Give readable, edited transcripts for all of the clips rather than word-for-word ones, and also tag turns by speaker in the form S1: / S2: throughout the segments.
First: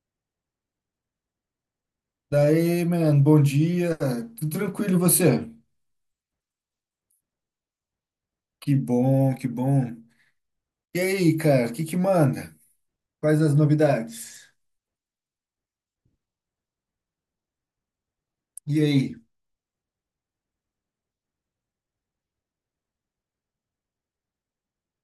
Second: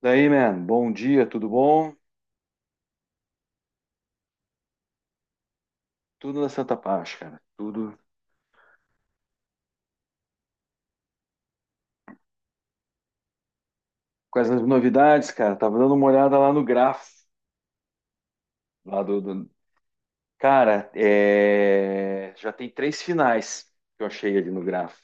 S1: Daí, man, bom dia, tudo bom?
S2: Daí, mano, bom dia. Tudo tranquilo, e você?
S1: Tudo na Santa Paz, cara. Tudo.
S2: Que bom, que bom. E aí, cara, o que que manda? Quais as novidades?
S1: Quais as novidades, cara? Tava dando uma olhada lá no gráfico,
S2: E
S1: lá
S2: aí?
S1: do, do- cara, já tem três finais que eu achei ali no gráfico.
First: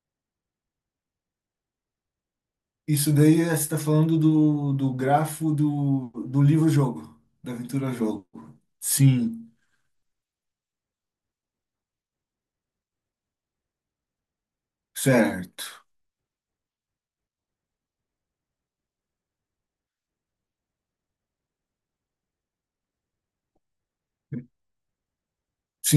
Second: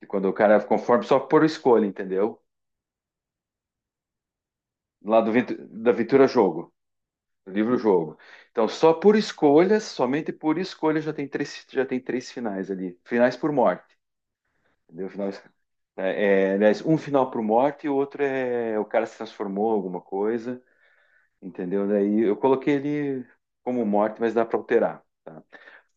S1: E quando o cara, conforme só por escolha, entendeu?
S2: Isso daí você está falando do
S1: Lá do
S2: grafo
S1: Da
S2: do,
S1: Ventura
S2: do
S1: Jogo,
S2: livro-jogo,
S1: do
S2: da
S1: livro Jogo.
S2: aventura-jogo.
S1: Então, só por
S2: Sim,
S1: escolhas, somente por escolha já tem três finais ali. Finais por morte. Entendeu? O final,
S2: certo.
S1: é, aliás, um final para o Morte e o outro é o cara se transformou em alguma coisa, entendeu? Daí eu coloquei ele como Morte, mas dá para alterar, tá?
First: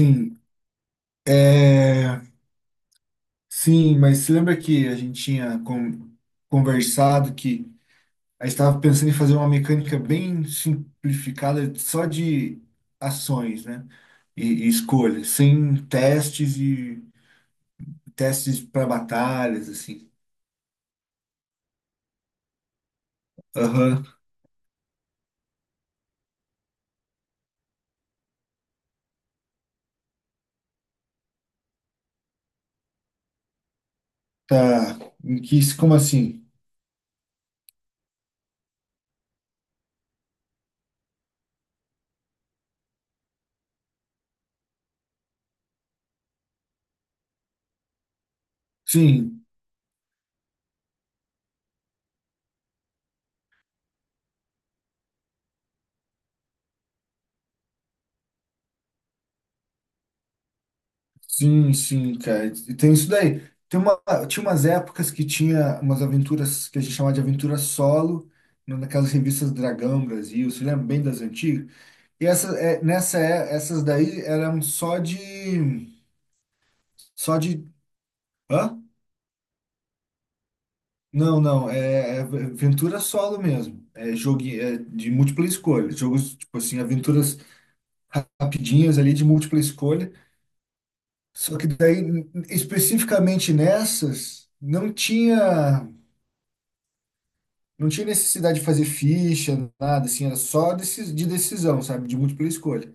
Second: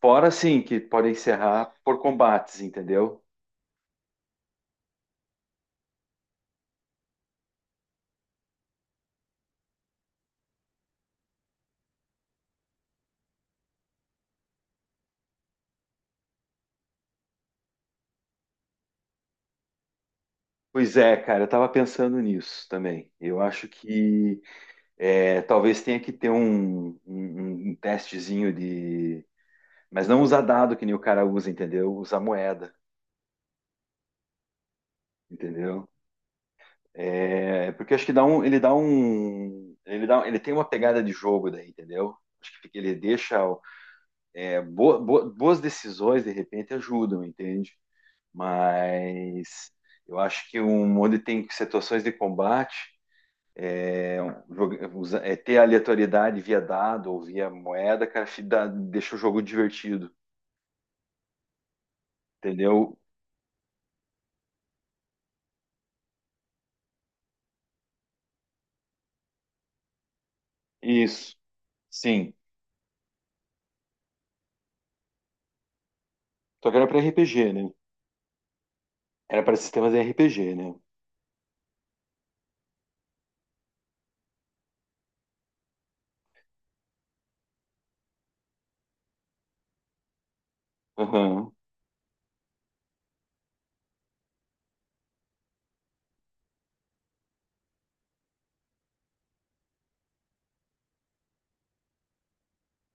S1: Fora sim que pode encerrar por
S2: é...
S1: combates, entendeu?
S2: Sim, mas você lembra que a gente tinha conversado que a gente estava pensando em fazer uma mecânica bem simplificada, só de ações, né? E escolhas, sem testes e testes para batalhas, assim.
S1: Pois é, cara, eu tava pensando nisso também. Eu acho
S2: Aham,
S1: que talvez tenha que ter um testezinho de. Mas não usar dado que nem o cara usa, entendeu? Usar moeda,
S2: tá. Em que,
S1: entendeu?
S2: como assim?
S1: É, porque acho que dá um, ele dá um, ele dá, ele tem uma pegada de jogo daí, entendeu? Acho que ele deixa boas decisões de repente ajudam, entende?
S2: Sim,
S1: Mas eu acho que um onde tem situações de combate, é, ter aleatoriedade via dado ou via moeda, cara, deixa o jogo divertido,
S2: sim, sim, cara. E tem
S1: entendeu?
S2: isso daí. Tem uma, Tinha umas épocas que tinha umas aventuras que a gente chamava de aventura solo, né, naquelas revistas Dragão Brasil, você lembra bem das
S1: Isso,
S2: antigas? E
S1: sim.
S2: essa, nessa, essas daí eram só de
S1: Só que era para RPG,
S2: só
S1: né?
S2: de Hã?
S1: Era para sistemas de RPG, né?
S2: Não, não, é, aventura solo mesmo. É jogo é de múltipla escolha. Jogos, tipo assim, aventuras rapidinhas ali de múltipla escolha.
S1: Aham,
S2: Só que daí, especificamente nessas, não tinha necessidade de fazer ficha, nada, assim, era de decisão, sabe? De múltipla escolha.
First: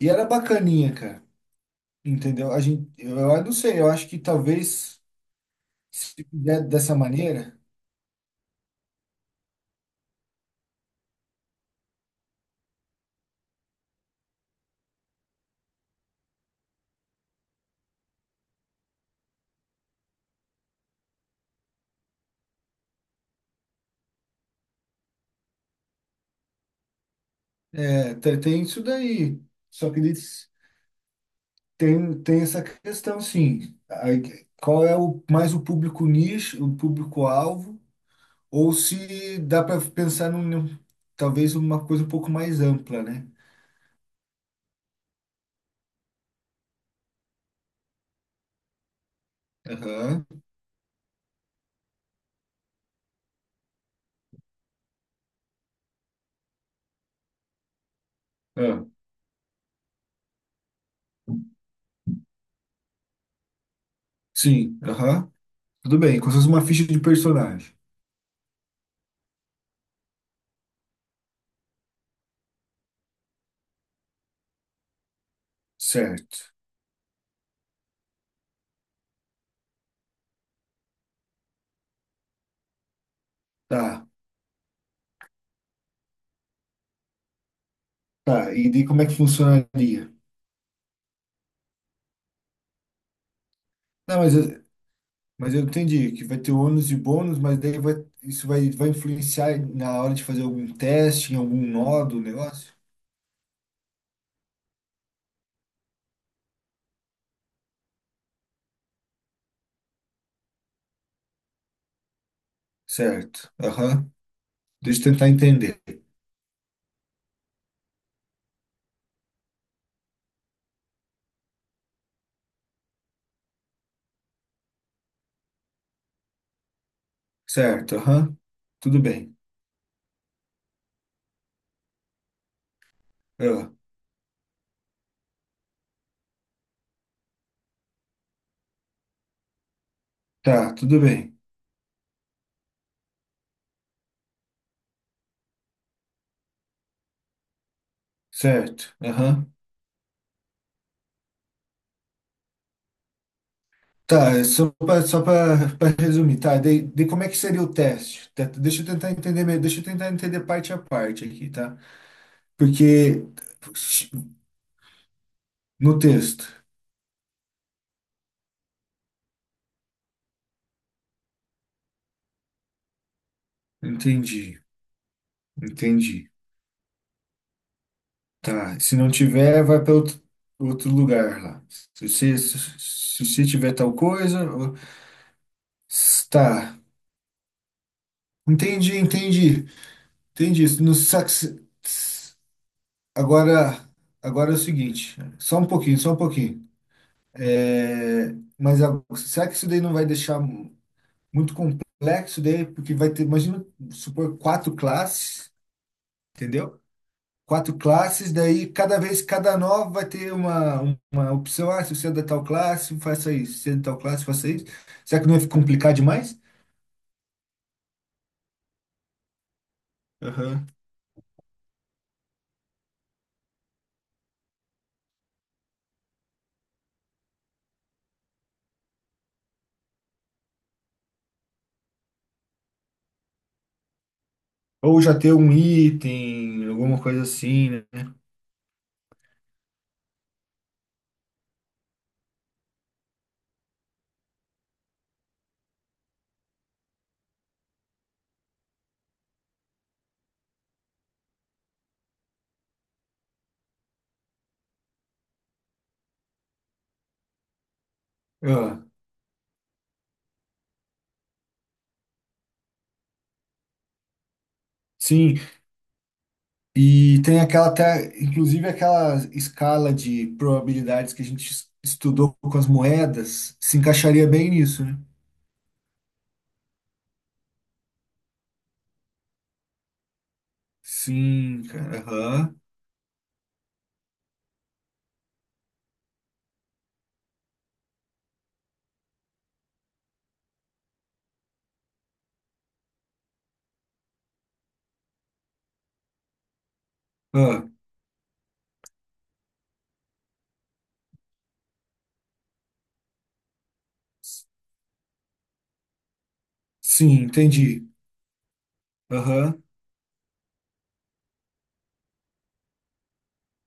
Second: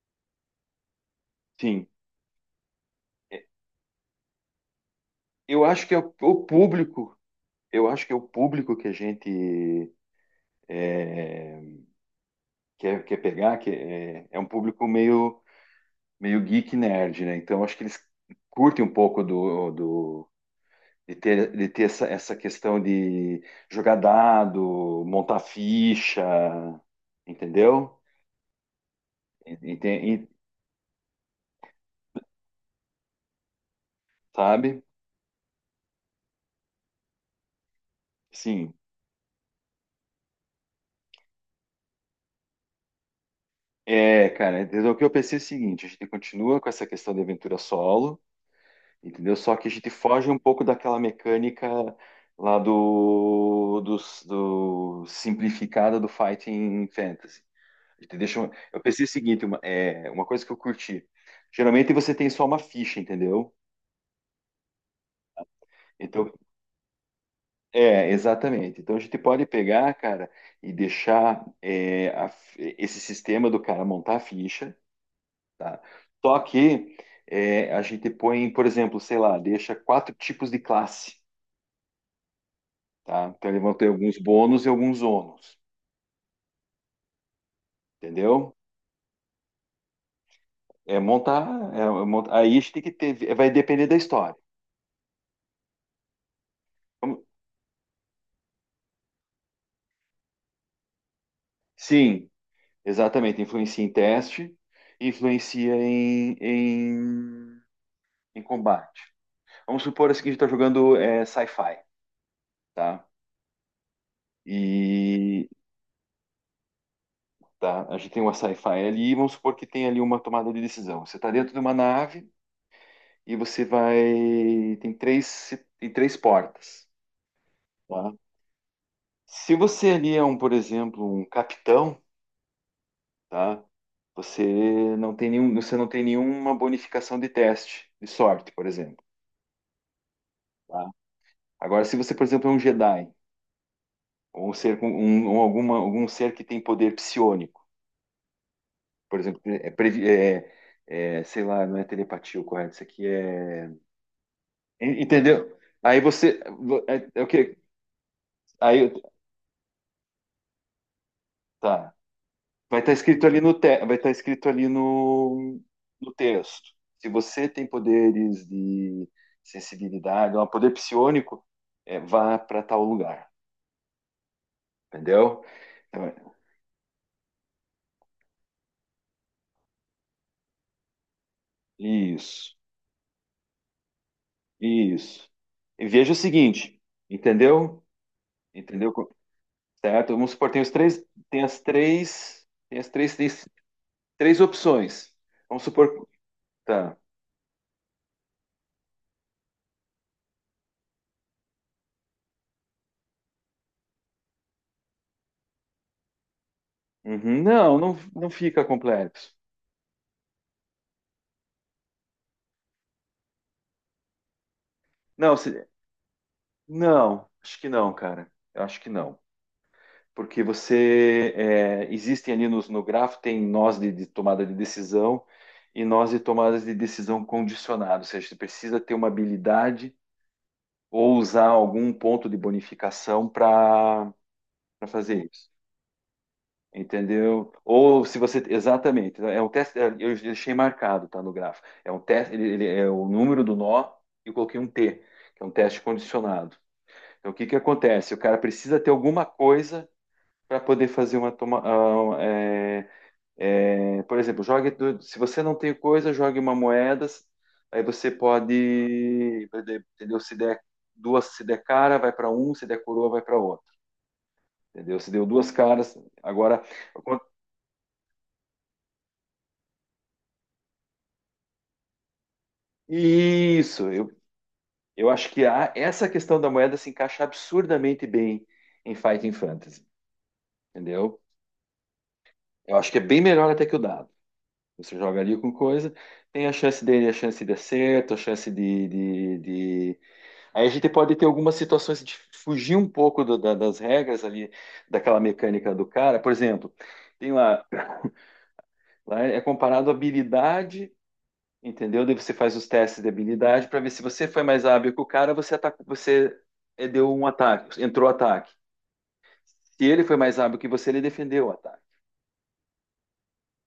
S2: E era bacaninha, cara.
S1: sim.
S2: Entendeu? A gente, eu não sei, eu acho que talvez,
S1: Eu acho que é o
S2: se
S1: o
S2: fizer dessa
S1: público,
S2: maneira,
S1: eu acho que é o público que a gente é, quer pegar, que é um público meio, meio geek nerd, né? Então acho que eles curtem um pouco do de ter essa questão de jogar dado, montar ficha, entendeu?
S2: tem isso daí.
S1: Ente-
S2: Só que
S1: e-
S2: eles. Tem essa questão, sim. Aí,
S1: sabe?
S2: qual é mais o público nicho, o público-alvo,
S1: Sim.
S2: ou se dá para pensar talvez uma coisa um pouco mais ampla, né?
S1: É, cara, então o que eu pensei é o seguinte: a gente continua com essa questão de aventura solo. Entendeu? Só que a gente
S2: Aham.
S1: foge um pouco daquela mecânica lá do simplificada do Fighting Fantasy. A gente deixa, eu
S2: Ah,
S1: pensei o seguinte, uma coisa que eu curti. Geralmente você tem só uma ficha, entendeu?
S2: sim, aham. Tudo bem,
S1: Então,
S2: como se fosse uma ficha de personagem.
S1: exatamente. Então a gente pode pegar, cara, e deixar, esse sistema do cara montar a ficha, tá? Só
S2: Certo.
S1: que, a gente põe, por exemplo, sei lá, deixa quatro tipos de classe, tá? Então, eles vão ter
S2: Tá,
S1: alguns bônus e alguns ônus,
S2: tá.
S1: entendeu?
S2: E daí como é que funcionaria?
S1: É montar, é é montar, aí a gente tem que ter, vai depender da
S2: Não,
S1: história.
S2: mas eu entendi que vai ter ônus e
S1: Como-
S2: bônus, isso vai influenciar na hora de fazer algum teste, em algum nó do
S1: Sim,
S2: negócio?
S1: exatamente, influencia em teste, influencia em combate. Vamos supor assim que a gente está jogando, sci-fi, tá?
S2: Certo. Aham. Deixa eu tentar
S1: E
S2: entender.
S1: tá, a gente tem uma sci-fi ali, e vamos supor que tem ali uma tomada de decisão. Você está dentro de uma nave e você vai, tem três, tem três portas,
S2: Certo,
S1: tá?
S2: aham. Tudo bem.
S1: Se você ali é um, por exemplo, um capitão, tá?
S2: Ah,
S1: Você você não tem nenhuma bonificação de teste de sorte, por exemplo,
S2: tá,
S1: tá?
S2: tudo bem.
S1: Agora, se você, por exemplo, é um Jedi ou um ser com um, ou alguma, algum ser que tem poder psiônico,
S2: Certo,
S1: por exemplo,
S2: aham.
S1: sei lá, não é telepatia o correto, isso aqui é,
S2: Tá, é só para só
S1: entendeu?
S2: para
S1: Aí
S2: resumir,
S1: você,
S2: tá? De,
S1: vo-
S2: de
S1: é, é
S2: como
S1: o
S2: é que
S1: que?
S2: seria o teste? Tá, Deixa eu
S1: Aí,
S2: tentar entender, me- deixa eu tentar entender parte a parte aqui, tá?
S1: tá. Vai estar
S2: Porque
S1: escrito ali no te... vai estar escrito ali no...
S2: no
S1: no
S2: texto,
S1: texto. Se você tem poderes de sensibilidade, é um poder psiônico, vá para tal lugar,
S2: entendi,
S1: entendeu?
S2: entendi.
S1: Então,
S2: Tá, se não tiver, vai para outro lugar lá. Se você
S1: isso,
S2: se tiver tal coisa, ó,
S1: isso. E veja o
S2: tá.
S1: seguinte, entendeu? Entendeu?
S2: Entendi, entendi.
S1: Certo? Vamos supor,
S2: Entendi. No sax...
S1: tem as três, três,
S2: Agora,
S1: três
S2: agora, é o
S1: opções.
S2: seguinte, só
S1: Vamos
S2: um pouquinho,
S1: supor,
S2: só um pouquinho.
S1: tá.
S2: É, mas será que isso daí não vai deixar muito complexo daí? Porque vai ter, imagina, supor, quatro classes, entendeu?
S1: Uhum.
S2: Quatro
S1: Não
S2: classes,
S1: fica
S2: daí cada vez,
S1: complexo.
S2: cada nova vai ter uma opção. Ah, se você é da tal classe, faça isso. Se você é da tal classe, faça isso. Será que
S1: Não,
S2: não vai
S1: se-
S2: complicar demais?
S1: não, acho que não, cara. Eu acho que não. Porque
S2: Aham.
S1: você, existem ali nos, no grafo, tem nós de tomada de decisão e nós de tomadas de decisão condicionado, ou seja, você precisa ter uma habilidade ou usar algum ponto de bonificação para
S2: Ou já
S1: fazer
S2: ter
S1: isso.
S2: um item, alguma coisa
S1: Entendeu?
S2: assim, né?
S1: Ou se você. Exatamente. É um teste. Eu deixei marcado, tá no gráfico. É um teste. Ele é o número do nó e eu coloquei um T, que é um teste condicionado. Então, o que que acontece? O cara precisa ter alguma coisa para poder fazer uma toma, ah, é, É, por exemplo, se você não tem coisa, jogue uma moeda. Aí você
S2: Ah,
S1: pode, entendeu? Se der duas, se der cara, vai para um, se der coroa, vai para outro. Entendeu? Se deu
S2: sim,
S1: duas caras, agora
S2: E tem aquela até, inclusive aquela escala de probabilidades que a gente estudou com as moedas, se
S1: isso. Eu,
S2: encaixaria bem nisso, né?
S1: eu acho que a, essa questão da moeda se encaixa absurdamente bem em Fighting Fantasy, entendeu?
S2: Sim, cara. Aham.
S1: Eu acho que é bem melhor até que o dado. Você joga ali com coisa, tem a chance dele, a chance de acerto, a chance de. Aí a gente pode ter algumas situações de fugir um pouco das regras ali, daquela mecânica do cara. Por exemplo, tem lá,
S2: Ah,
S1: lá é comparado a habilidade, entendeu? Daí você faz os testes de habilidade para ver se você foi mais hábil que o cara, você atacou, você deu
S2: sim,
S1: um ataque,
S2: entendi.
S1: entrou ataque.
S2: Aham.
S1: Se ele foi mais hábil que você, ele defendeu o ataque,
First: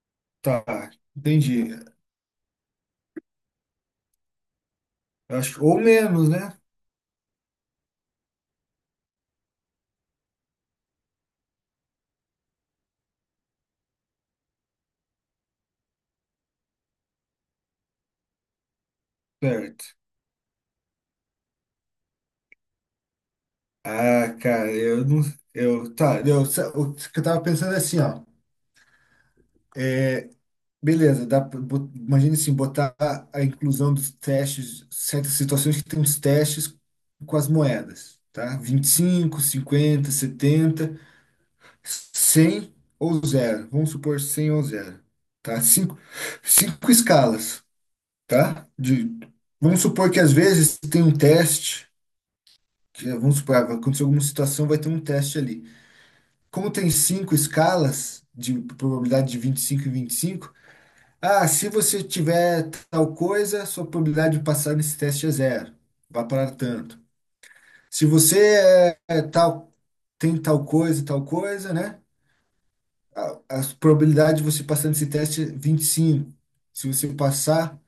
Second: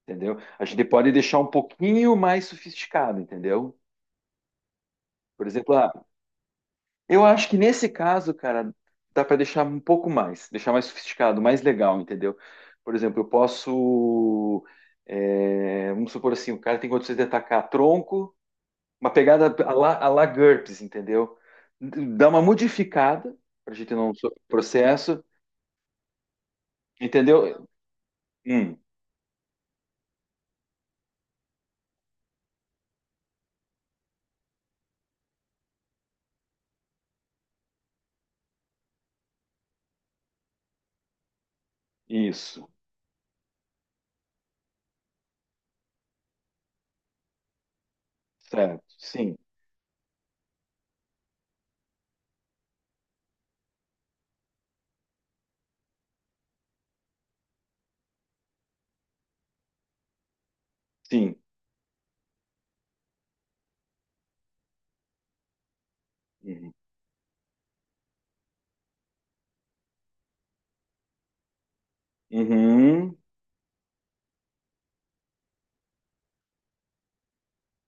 S1: entendeu? A gente
S2: Tá,
S1: pode deixar um
S2: entendi.
S1: pouquinho mais sofisticado, entendeu? Por
S2: Acho,
S1: exemplo,
S2: ou
S1: ah,
S2: menos, né?
S1: eu acho que nesse caso, cara, dá para deixar um pouco mais, deixar mais sofisticado, mais legal, entendeu? Por exemplo, eu posso, vamos supor assim, o cara tem condições de atacar tronco, uma pegada
S2: Certo.
S1: a la GURPS, entendeu? Dá uma modificada para a gente não
S2: Ah, cara, eu não.
S1: processo,
S2: Eu, tá, eu, o que eu tava
S1: entendeu?
S2: pensando é assim, ó.
S1: Hum,
S2: Beleza, imagine assim, botar a inclusão dos testes, certas situações que tem os testes com as moedas, tá? vinte e cinco cinquenta setenta
S1: isso,
S2: cem ou zero. Vamos supor 100 ou zero, tá? Cinco escalas, tá?
S1: certo? Sim,
S2: Vamos supor que às vezes tem um teste, que, vamos supor, ah, vai acontecer alguma situação, vai ter um teste ali. Como tem cinco escalas de probabilidade de 25 e 25.
S1: sim.
S2: Ah, se você tiver tal coisa, sua probabilidade de passar nesse teste é zero. Vá para
S1: Uhum,
S2: tanto. Se você é tal, tem tal coisa, né?
S1: uhum,
S2: a, a probabilidade de você passar nesse teste é 25. Se você passar,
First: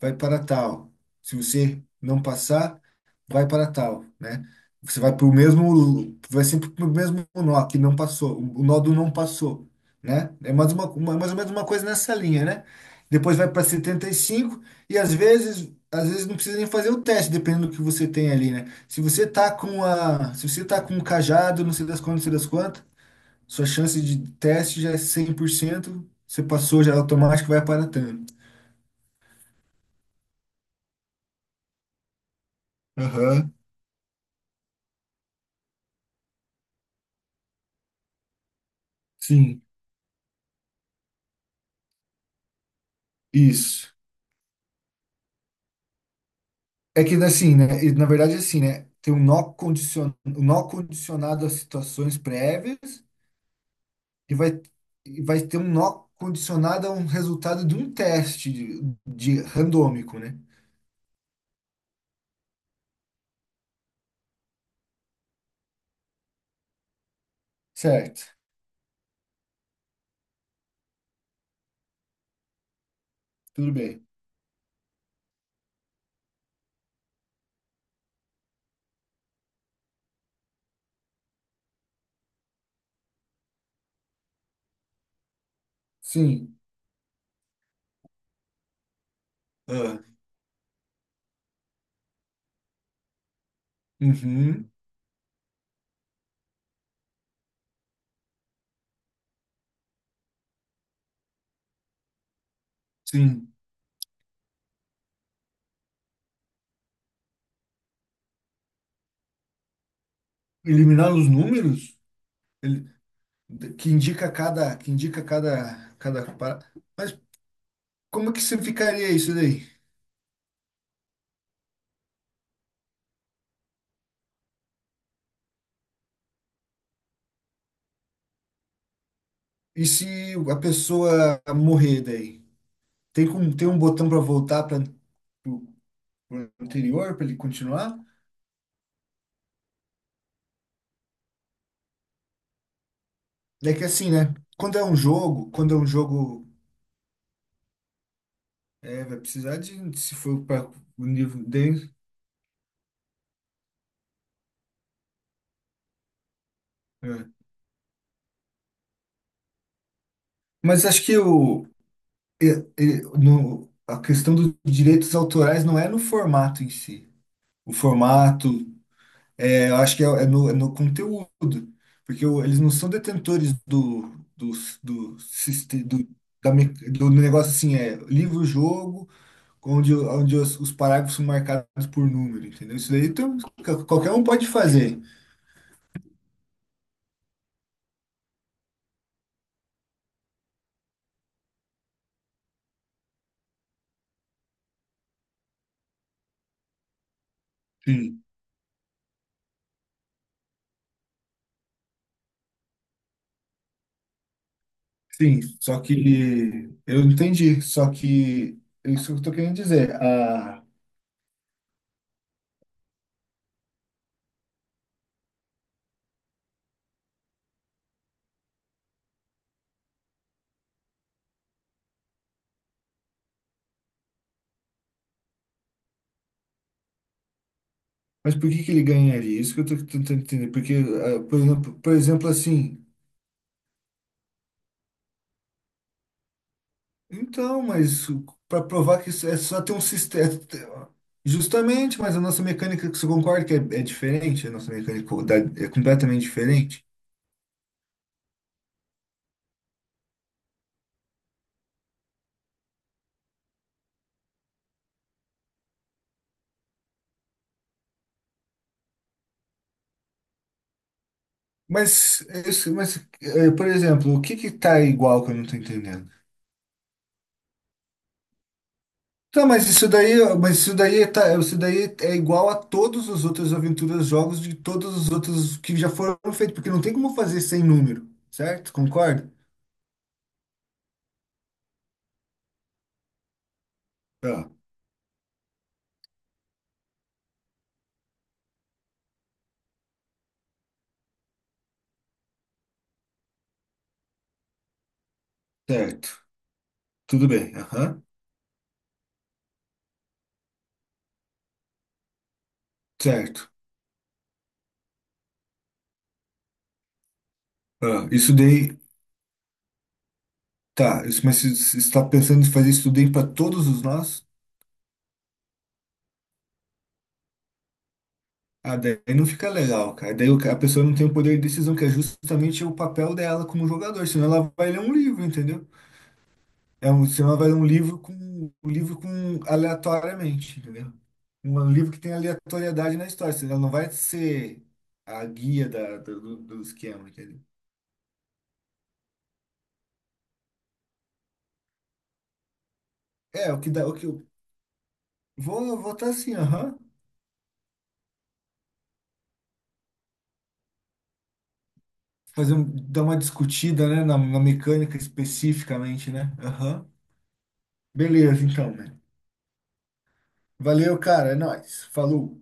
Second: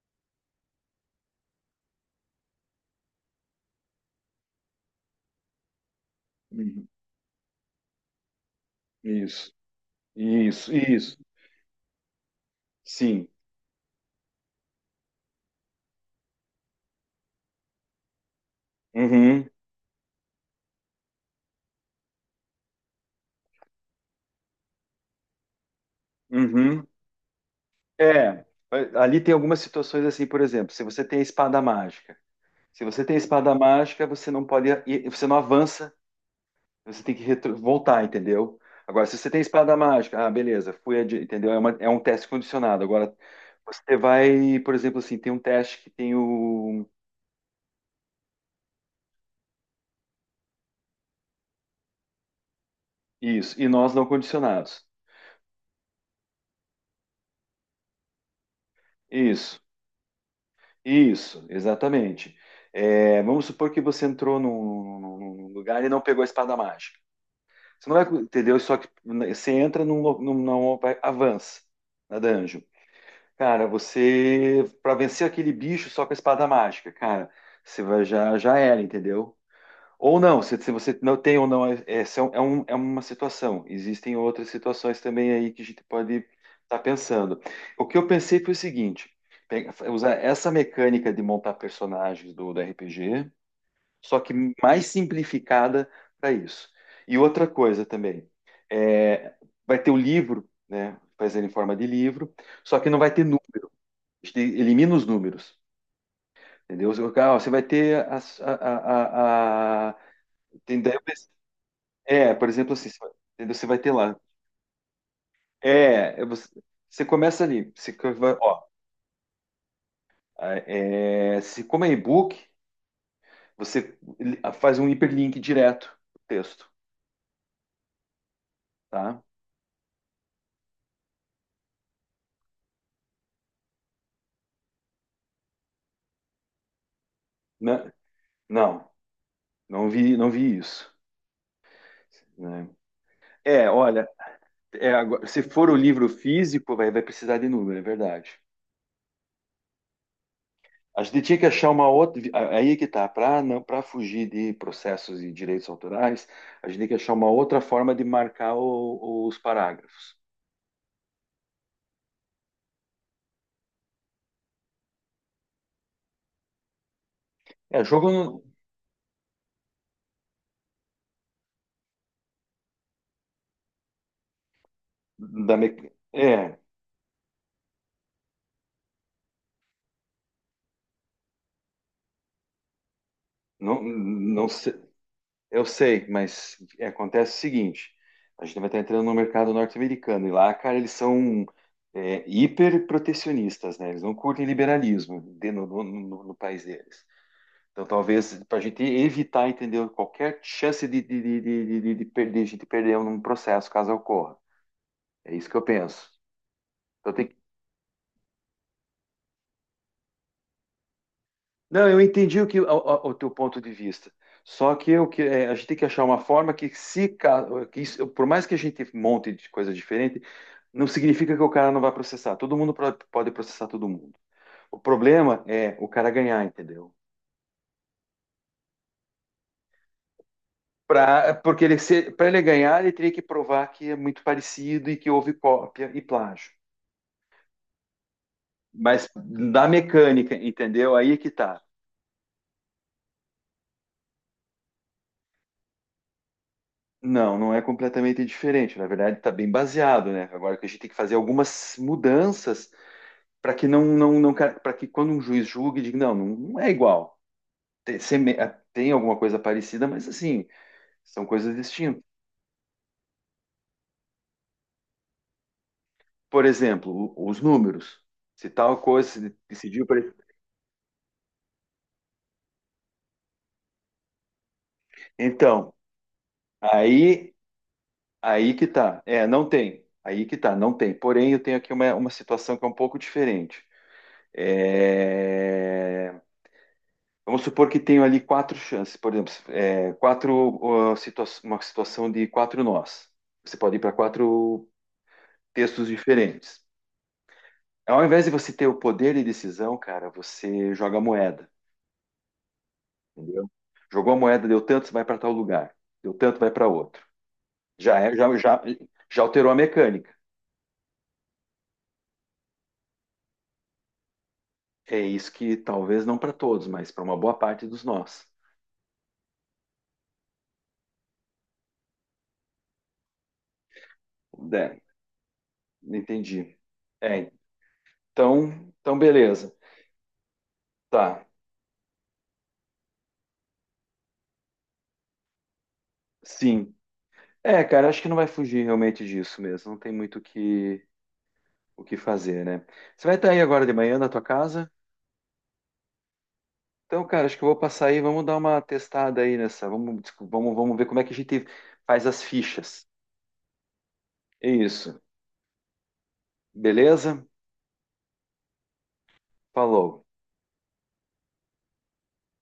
S2: vai para tal. Se você não passar, vai para tal, né? Você vai para o mesmo, vai sempre para
S1: uhum,
S2: o mesmo nó que não passou, o nó do não
S1: isso,
S2: passou, né? É mais
S1: isso, isso.
S2: mais ou menos uma coisa nessa linha, né?
S1: Sim.
S2: Depois vai para 75 e cinco e às vezes não precisa nem fazer o teste, dependendo do que você tem ali, né? Se você
S1: Uhum,
S2: tá com a, se você tá com o cajado, não sei das quantas, não sei das quantas, sua chance de teste já é 100% você passou,
S1: uhum.
S2: já é automático, vai aparatando.
S1: É, ali tem algumas situações assim, por exemplo, se você tem a espada mágica, se você tem a
S2: Aham,
S1: espada mágica, você não pode, e você não avança, você tem que voltar, entendeu? Agora, se você tem a
S2: sim,
S1: espada mágica, ah, beleza, fui, entendeu? É um teste condicionado. Agora,
S2: isso.
S1: você vai, por exemplo, assim, tem um teste que tem o
S2: É que assim, né? Na verdade, assim, né? Tem um nó condicionado a situações prévias
S1: isso e nós não
S2: e vai,
S1: condicionados.
S2: e vai ter um nó condicionado a um resultado de um teste de
S1: Isso,
S2: randômico, né?
S1: isso, exatamente. É, vamos supor que você entrou num lugar e não pegou a espada mágica. Você não vai,
S2: Certo,
S1: entendeu? Só que né, você entra num, avança na dungeon. Cara,
S2: tudo bem.
S1: você para vencer aquele bicho só com a espada mágica, cara, você vai já já era, entendeu? Ou não, se você não tem ou não, é uma situação. Existem outras situações também aí que a gente pode
S2: Sim.
S1: estar pensando. O que eu pensei foi o seguinte:
S2: Ah,
S1: usar essa mecânica de montar personagens do RPG só que
S2: uhum,
S1: mais simplificada para isso. E outra coisa também, é, vai ter o livro, né, fazendo em forma de livro, só que não vai ter
S2: sim.
S1: número, a gente elimina os números, entendeu? Ah, você vai ter tem daí-
S2: Eliminar os números?
S1: por exemplo, assim, entendeu? Você vai
S2: que
S1: ter lá,
S2: indica cada, que indica cada,
S1: é,
S2: cada
S1: é você,
S2: para-
S1: você
S2: Mas
S1: começa ali, você
S2: como
S1: vai,
S2: que se
S1: ó,
S2: ficaria isso daí?
S1: se como é e-book, você faz um hiperlink direto pro texto, tá?
S2: E se a pessoa morrer daí? Tem como tem um botão para voltar para o anterior para ele
S1: Não,
S2: continuar?
S1: não. Não vi isso. Né? É,
S2: É que
S1: olha,
S2: assim, né?
S1: agora, se for
S2: Quando
S1: o
S2: é um
S1: livro
S2: jogo,
S1: físico, vai precisar de número, é verdade.
S2: vai precisar de se for para
S1: A
S2: o
S1: gente tinha
S2: nível
S1: que achar uma
S2: dele.
S1: outra. Aí é que tá, para não, para fugir de processos e direitos autorais, a gente tem que achar uma
S2: É.
S1: outra forma de marcar os parágrafos.
S2: Mas acho que o e- no, a questão dos direitos autorais não é no formato em si. O
S1: É, jogo no-
S2: formato É, eu acho que é no conteúdo, porque eles não são detentores do, do, do,
S1: da
S2: siste-
S1: me-
S2: do, da
S1: é,
S2: me- do negócio assim, é livro-jogo, onde os parágrafos são marcados por número, entendeu? Isso daí então,
S1: não,
S2: qualquer um pode
S1: não sei.
S2: fazer.
S1: Eu sei, mas acontece o seguinte: a gente vai estar entrando no mercado norte-americano e lá, cara, eles são, hiper protecionistas, né? Eles não curtem liberalismo no país deles. Então,
S2: Sim,
S1: talvez para a gente evitar, entendeu, qualquer chance de perder, de gente perder um processo caso ocorra. É
S2: sim,
S1: isso que eu penso. Então, tem.
S2: só que é isso que eu tô querendo dizer.
S1: Não, eu entendi o que o, o teu ponto de vista. Só que eu que a gente tem que achar uma forma que se ca- que isso- por mais que a gente monte de coisa diferente, não significa que o cara não vai processar. Todo mundo pode processar todo mundo. O problema é o cara ganhar, entendeu?
S2: Mas por que que ele ganharia? Isso que eu tô tentando entender. Porque, ah,
S1: Pra, porque ele
S2: por
S1: para
S2: exemplo,
S1: ele ganhar,
S2: assim.
S1: ele teria que provar que é muito parecido e que houve cópia e plágio.
S2: Então, mas para provar
S1: Mas
S2: que isso é só
S1: da
S2: ter um
S1: mecânica,
S2: sistema.
S1: entendeu? Aí é que tá.
S2: Justamente, mas a nossa mecânica, você concorda que é diferente? A nossa mecânica é completamente diferente?
S1: Não, não é completamente diferente. Na verdade, está bem baseado, né? Agora que a gente tem que fazer algumas mudanças para que não, não, não para que quando um juiz julgue, diga, não, não, não é igual. Tem, seme- tem alguma coisa parecida, mas assim, são coisas distintas.
S2: Mas é, por exemplo, o que que tá igual que eu não tô entendendo?
S1: Por exemplo, os números. Se tal coisa se
S2: Tá, mas
S1: decidiu por...
S2: isso daí é igual a todas as outras aventuras, jogos de todos os outros
S1: Então,
S2: que já foram feitos, porque não tem como
S1: aí,
S2: fazer sem número,
S1: aí que
S2: certo?
S1: tá. É,
S2: Concorda?
S1: não tem. Aí que tá, não tem. Porém, eu tenho aqui uma situação que é um pouco diferente.
S2: Ah,
S1: É, vamos supor que tenho ali quatro chances, por exemplo, quatro, ó, uma situação de quatro nós. Você pode ir para quatro textos
S2: certo.
S1: diferentes.
S2: Tudo bem.
S1: Ao
S2: Aham.
S1: invés de você ter o poder de decisão, cara, você joga a moeda, entendeu?
S2: Certo.
S1: Jogou a moeda, deu tanto, você vai para tal lugar. Deu tanto, vai para outro. Já
S2: Ah,
S1: é,
S2: isso
S1: já, já,
S2: daí.
S1: já alterou a mecânica.
S2: Tá, mas se está pensando em fazer isso daí para todos os nós,
S1: É isso que talvez não para todos, mas para uma boa parte dos nós.
S2: ah, daí não fica legal, cara. Daí a pessoa não tem o poder de decisão, que é justamente o papel dela como jogador, senão ela vai
S1: É,
S2: ler um livro, entendeu?
S1: entendi. É,
S2: Senão ela vai ler um livro com um
S1: então,
S2: livro
S1: então
S2: com
S1: beleza.
S2: aleatoriamente, entendeu?
S1: Tá.
S2: Um livro que tem aleatoriedade na história, senão ela não vai ser a guia do
S1: Sim.
S2: esquema, entendeu?
S1: É, cara, acho que não vai fugir realmente disso mesmo. Não tem muito o que fazer, né? Você vai estar aí
S2: É,
S1: agora de
S2: o
S1: manhã
S2: que
S1: na tua
S2: eu
S1: casa?
S2: vou votar assim, aham.
S1: Então, cara, acho que eu vou passar aí, vamos dar uma testada aí nessa, vamos ver como é que a gente faz as
S2: Fazer um,
S1: fichas.
S2: dar uma discutida, né, na
S1: É
S2: mecânica
S1: isso,
S2: especificamente, né? Aham.
S1: beleza?
S2: Beleza, então, mano.
S1: Falou.
S2: Valeu, cara. É nóis. Falou.